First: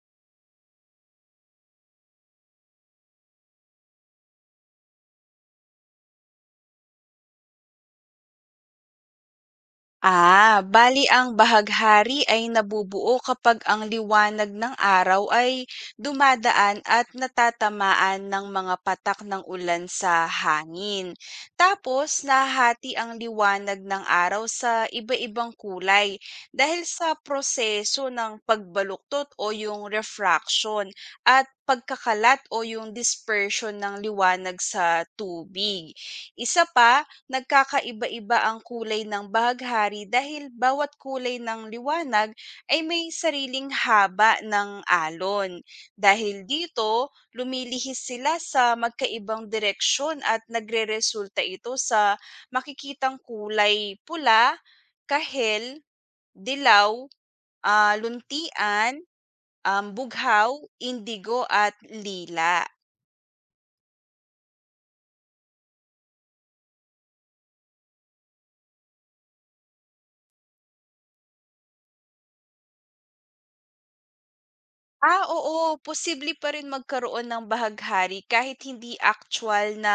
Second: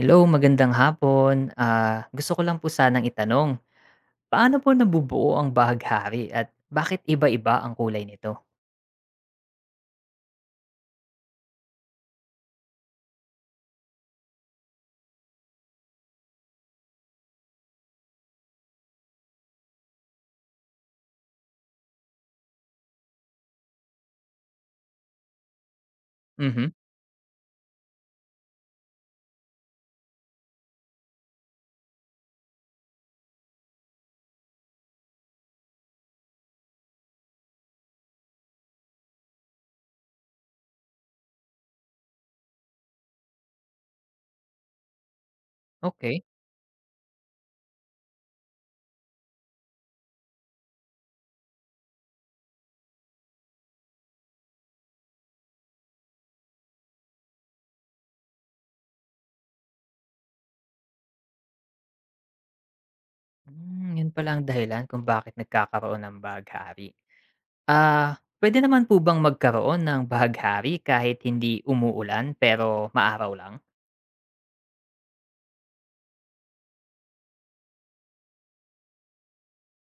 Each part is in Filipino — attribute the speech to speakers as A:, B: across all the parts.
A: Hello, magandang hapon. Gusto ko lang po sanang itanong, paano po nabubuo ang bahaghari at bakit iba-iba ang kulay nito?
B: Ah, bali ang bahaghari ay nabubuo kapag ang liwanag ng araw ay dumadaan at natatamaan ng mga patak ng ulan sa hangin. Tapos nahati ang liwanag ng araw sa iba-ibang kulay
A: Mhm,
B: dahil sa proseso ng pagbaluktot o yung refraction at pagkakalat o yung dispersion ng liwanag sa tubig. Isa pa, nagkakaiba-iba ang kulay ng bahaghari dahil bawat kulay ng liwanag ay may sariling haba ng alon.
A: okey.
B: Dahil dito, lumilihis sila sa magkaibang direksyon at nagreresulta ito sa makikitang kulay pula, kahel, dilaw, luntian, bughaw, indigo at lila.
A: Hmm, yun pala ang dahilan kung bakit nagkakaroon ng bahaghari. Pwede naman po bang magkaroon ng bahaghari kahit hindi umuulan pero maaraw lang?
B: Ah, oo, posible pa rin magkaroon ng bahaghari kahit hindi actual na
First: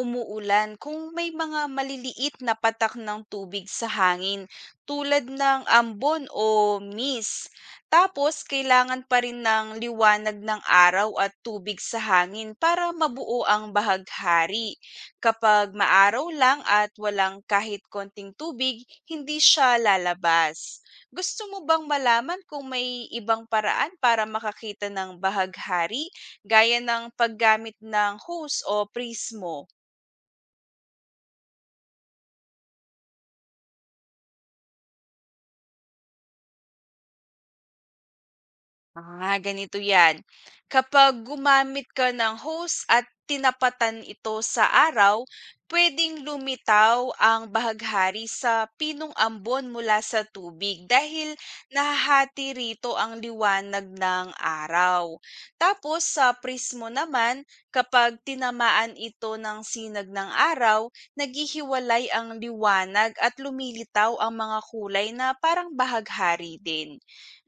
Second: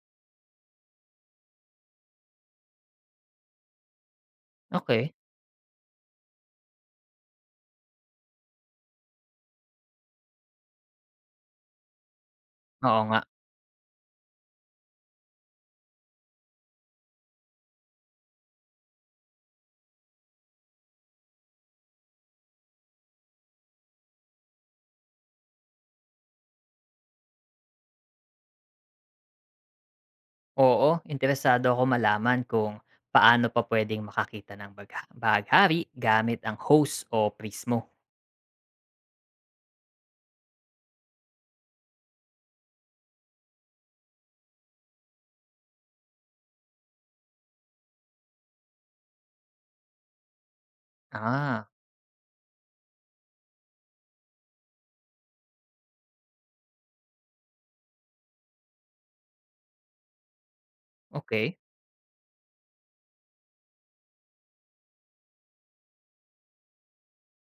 B: umuulan kung may mga maliliit na patak ng tubig sa hangin
A: Okey,
B: tulad ng ambon o mist. Tapos, kailangan pa rin ng liwanag ng araw at tubig sa hangin para
A: oo nga.
B: mabuo ang bahaghari. Kapag maaraw lang at walang kahit konting tubig, hindi siya lalabas. Gusto mo bang malaman kung may ibang paraan para makakita ng bahaghari gaya ng paggamit ng hose o prismo?
A: Oo, interesado ako malaman kung paano pa pwedeng makakita ng bahaghari gamit ang hose o prismo.
B: Ah, ganito 'yan. Kapag gumamit ka ng hose at tinapatan ito sa araw, pwedeng lumitaw ang bahaghari sa pinong ambon mula sa tubig dahil
A: Ah,
B: nahahati rito ang liwanag ng araw. Tapos sa prismo naman, kapag tinamaan ito ng sinag ng araw,
A: okay.
B: naghihiwalay ang liwanag at lumilitaw ang mga kulay na parang bahaghari din.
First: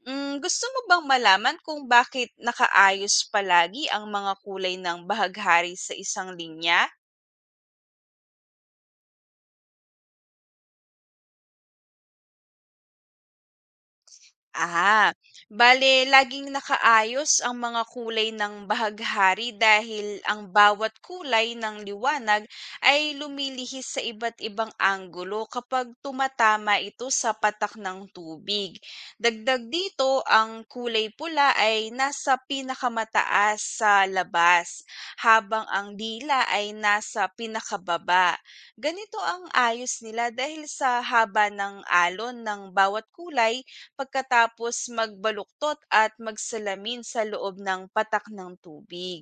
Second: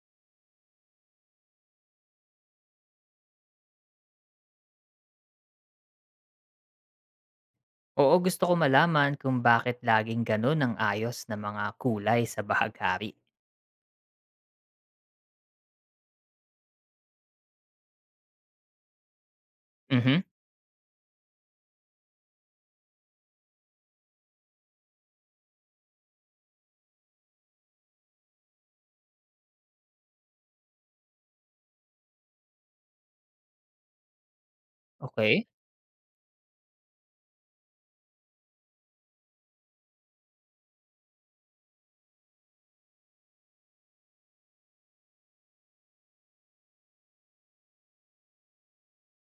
B: Gusto mo bang malaman kung bakit nakaayos palagi ang mga kulay ng bahaghari sa isang linya?
A: Oo, gusto ko malaman kung bakit laging ganun ang ayos ng mga kulay sa bahaghari.
B: Ah, bale laging nakaayos ang mga kulay ng bahaghari
A: Mhm.
B: dahil ang bawat kulay ng liwanag ay lumilihis sa iba't ibang anggulo kapag tumatama ito sa patak ng tubig. Dagdag dito, ang kulay pula ay nasa pinakamataas sa labas,
A: Okey.
B: habang ang dila ay nasa pinakababa. Ganito ang ayos nila dahil sa haba ng alon ng bawat kulay pagkatapos magbaluktot at magsalamin sa loob ng patak ng tubig.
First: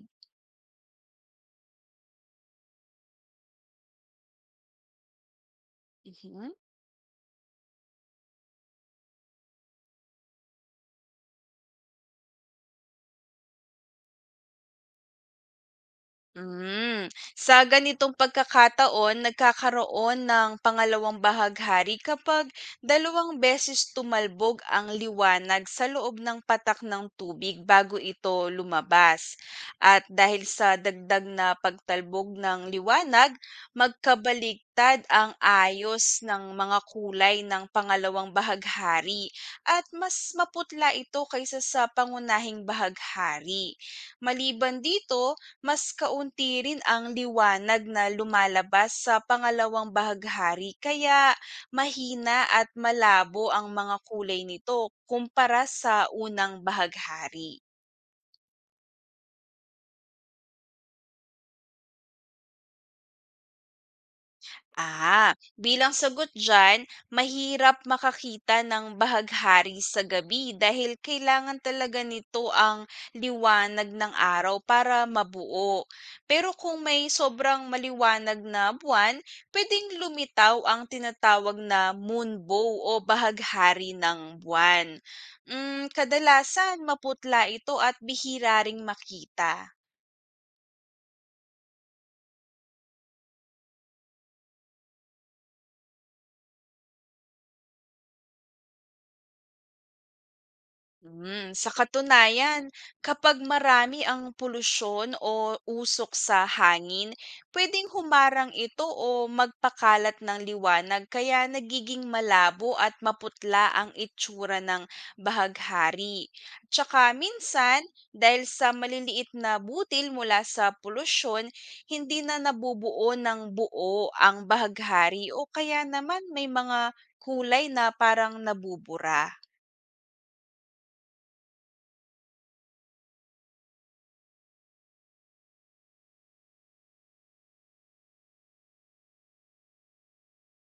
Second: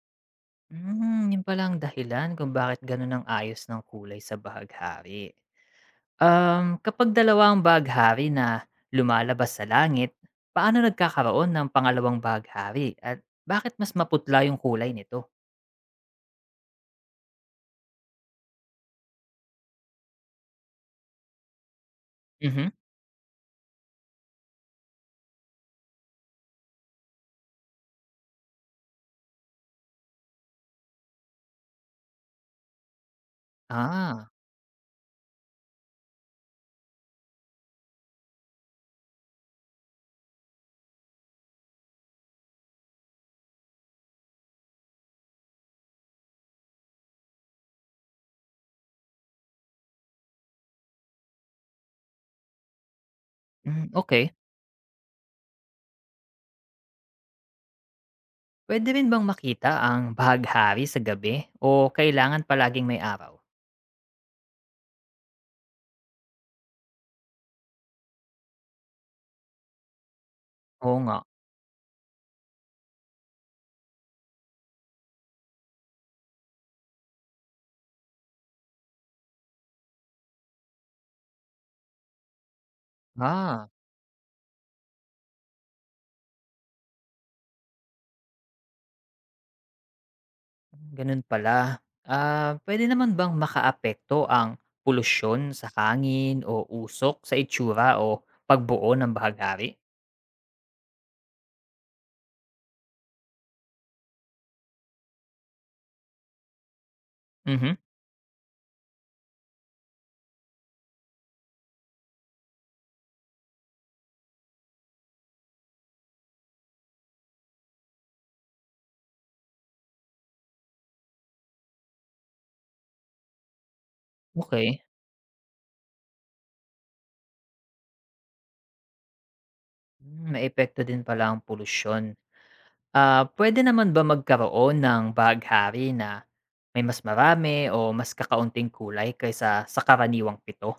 A: Hmm, yun pala ang dahilan kung bakit ganun ang ayos ng kulay sa bahaghari.
B: Mhm.
A: Kapag dalawa ang bahaghari na lumalabas sa langit, paano nagkakaroon ng pangalawang bahaghari at bakit mas maputla yung kulay nito?
B: Sa ganitong pagkakataon nagkakaroon ng pangalawang bahaghari kapag
A: Mhm.
B: dalawang beses tumalbog ang liwanag sa loob ng patak ng tubig bago ito lumabas. At dahil sa dagdag na pagtalbog ng liwanag,
A: Ah,
B: magkabaliktad ang ayos ng mga kulay ng pangalawang bahaghari at mas maputla ito kaysa sa pangunahing bahaghari. Maliban dito, mas kaunti rin ang liwanag na lumalabas sa pangalawang bahaghari kaya mahina at malabo ang
A: hmm,
B: mga
A: okey.
B: kulay nito kumpara sa unang bahaghari.
A: Puwede rin bang makita ang bahaghari sa gabi o kailangan palaging may araw?
B: Ah, bilang sagot dyan, mahirap makakita ng bahaghari sa gabi dahil
A: Oo nga.
B: kailangan talaga nito ang liwanag ng araw para mabuo. Pero kung may sobrang maliwanag na buwan, pwedeng lumitaw ang tinatawag na moonbow o
A: Ah.
B: bahaghari ng buwan. Kadalasan maputla ito at bihira ring makita.
A: Ganun pala. Pwede naman bang makaapekto ang polusyon sa hangin o usok sa itsura o pagbuo ng bahagari?
B: Sa katunayan, kapag marami ang polusyon o usok sa hangin,
A: Mhm.
B: pwedeng humarang ito o magpakalat ng liwanag kaya nagiging malabo at maputla ang itsura ng bahaghari. Tsaka minsan, dahil sa maliliit na butil mula sa polusyon, hindi na nabubuo ng buo ang
A: Okay.
B: bahaghari o kaya naman may mga kulay na parang nabubura.
A: Hmm, may epekto din pala ang polusyon. Pwede naman ba magkaroon ng bahagari na may mas marami o mas kakaunting kulay kaysa sa karaniwang pito?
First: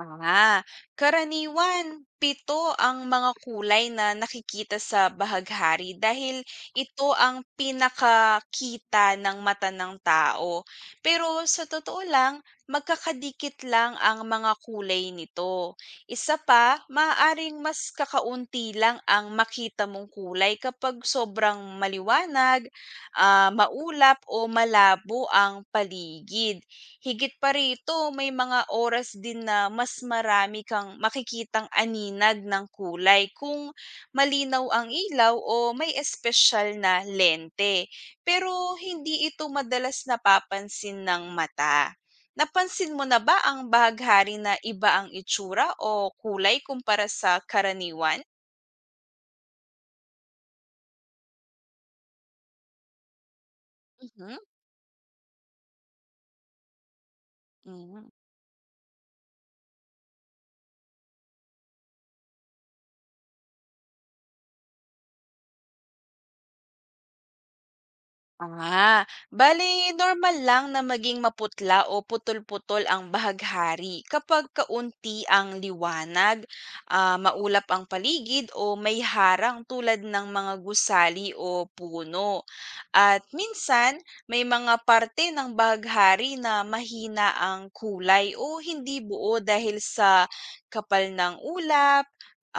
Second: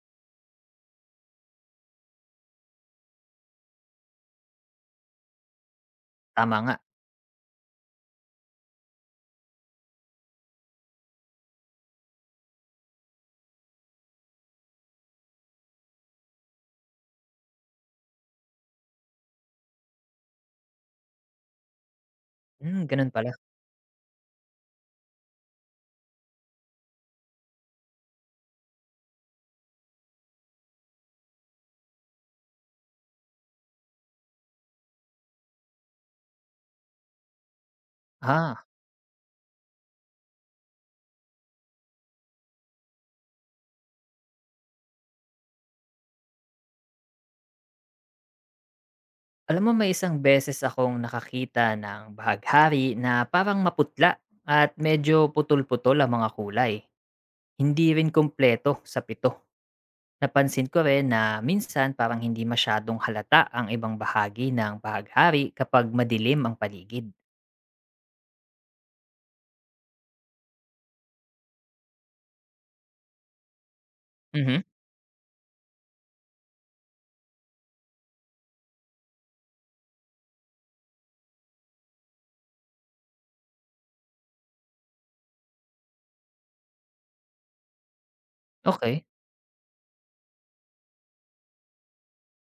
B: Ah, karaniwan, pito ang mga kulay na nakikita sa bahaghari dahil
A: Tama nga.
B: ito ang pinakakita ng mata ng tao. Pero sa totoo lang, magkakadikit lang ang mga kulay nito. Isa pa, maaaring mas kakaunti lang ang makita mong kulay kapag sobrang maliwanag,
A: Hmm, ganun pala.
B: maulap o malabo ang paligid. Higit pa rito, may mga oras din na mas marami kang makikitang aninag ng kulay kung malinaw ang ilaw o may espesyal na lente. Pero
A: Ah,
B: hindi ito madalas napapansin ng mata. Napansin mo na ba ang bahaghari na iba ang itsura o kulay kumpara sa karaniwan?
A: alam mo may isang beses akong nakakita ng bahaghari na parang maputla
B: Mhm.
A: at medyo putol-putol ang mga kulay. Hindi
B: Mm.
A: rin kumpleto sa pito. Napansin ko rin na minsan parang hindi masyadong halata ang ibang bahagi ng bahaghari kapag madilim ang paligid.
B: Ah, bale normal lang na maging maputla o putol-putol ang bahaghari kapag
A: Mhm.
B: kaunti ang liwanag, maulap ang paligid o may harang tulad ng mga gusali o puno. At minsan, may mga parte ng bahaghari na mahina ang kulay o hindi
A: Okay.
B: buo dahil sa kapal ng ulap,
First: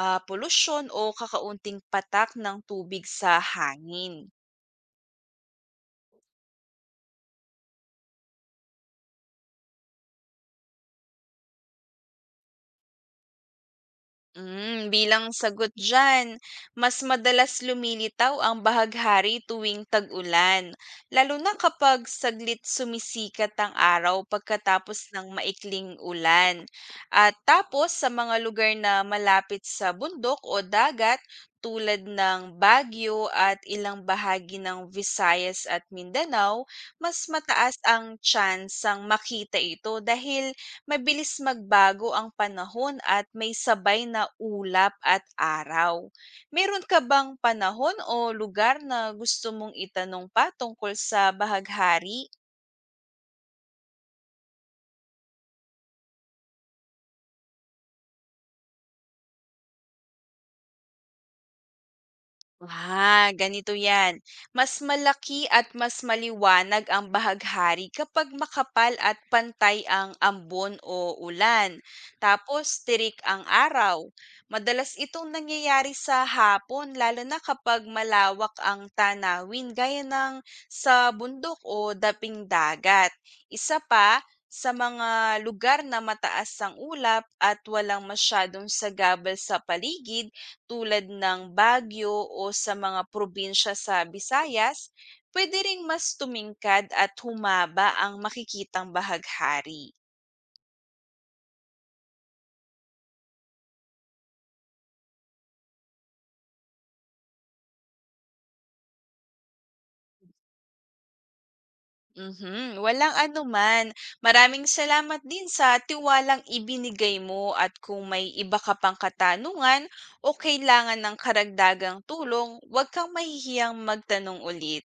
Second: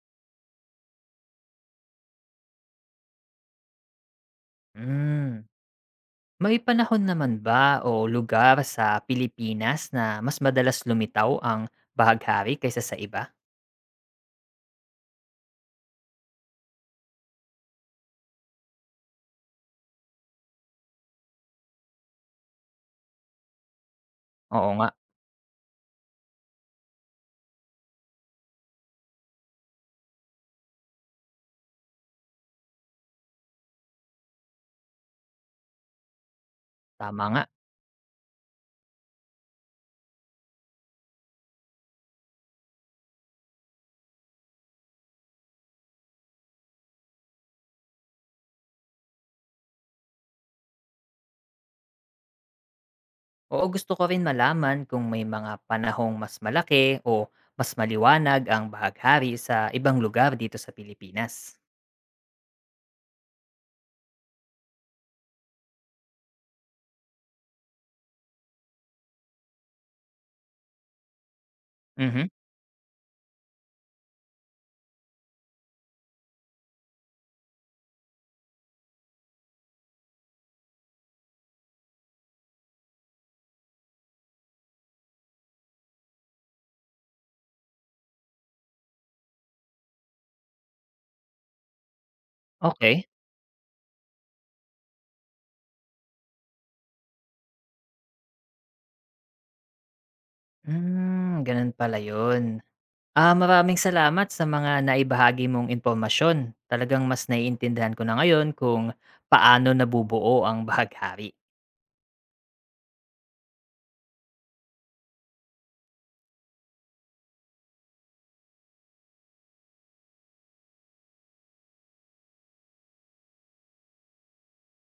B: polusyon o kakaunting patak ng tubig sa hangin.
A: Mm. May panahon naman ba o lugar sa Pilipinas na mas madalas lumitaw ang bahaghari kaysa sa iba?
B: Bilang sagot dyan, mas madalas lumilitaw ang bahaghari tuwing tag-ulan, lalo na kapag saglit sumisikat ang araw
A: Oo nga,
B: pagkatapos ng maikling ulan. At tapos sa mga lugar na malapit sa bundok o dagat tulad ng Baguio at ilang bahagi ng Visayas at Mindanao, mas
A: tama nga.
B: mataas ang chance ang makita ito dahil mabilis magbago ang panahon at may sabay na ulap at araw. Meron ka bang panahon o lugar na gusto mong itanong pa tungkol sa bahaghari?
A: Oo, gusto ko rin malaman kung may mga panahong mas malaki o mas maliwanag ang bahaghari sa ibang lugar dito sa Pilipinas.
B: Ah, ganito yan. Mas malaki at mas maliwanag ang bahaghari kapag makapal at pantay ang ambon o ulan.
A: Mhm.
B: Tapos, tirik ang araw. Madalas itong nangyayari sa hapon, lalo na kapag malawak ang tanawin gaya ng sa bundok o daping dagat. Isa pa, sa mga lugar na mataas ang ulap at walang masyadong sagabal sa paligid, tulad ng Baguio o sa mga
A: Okay.
B: probinsya sa Visayas, pwede ring mas tumingkad at humaba ang makikitang bahaghari.
A: Hmm, ganun pala yun. Ah, maraming salamat sa mga naibahagi mong impormasyon. Talagang mas naiintindihan ko na ngayon kung paano nabubuo ang bahaghari.
B: Mhm, walang anuman. Maraming salamat din sa tiwalang ibinigay mo at kung may iba ka pang katanungan o kailangan ng karagdagang tulong, huwag kang mahihiyang magtanong ulit.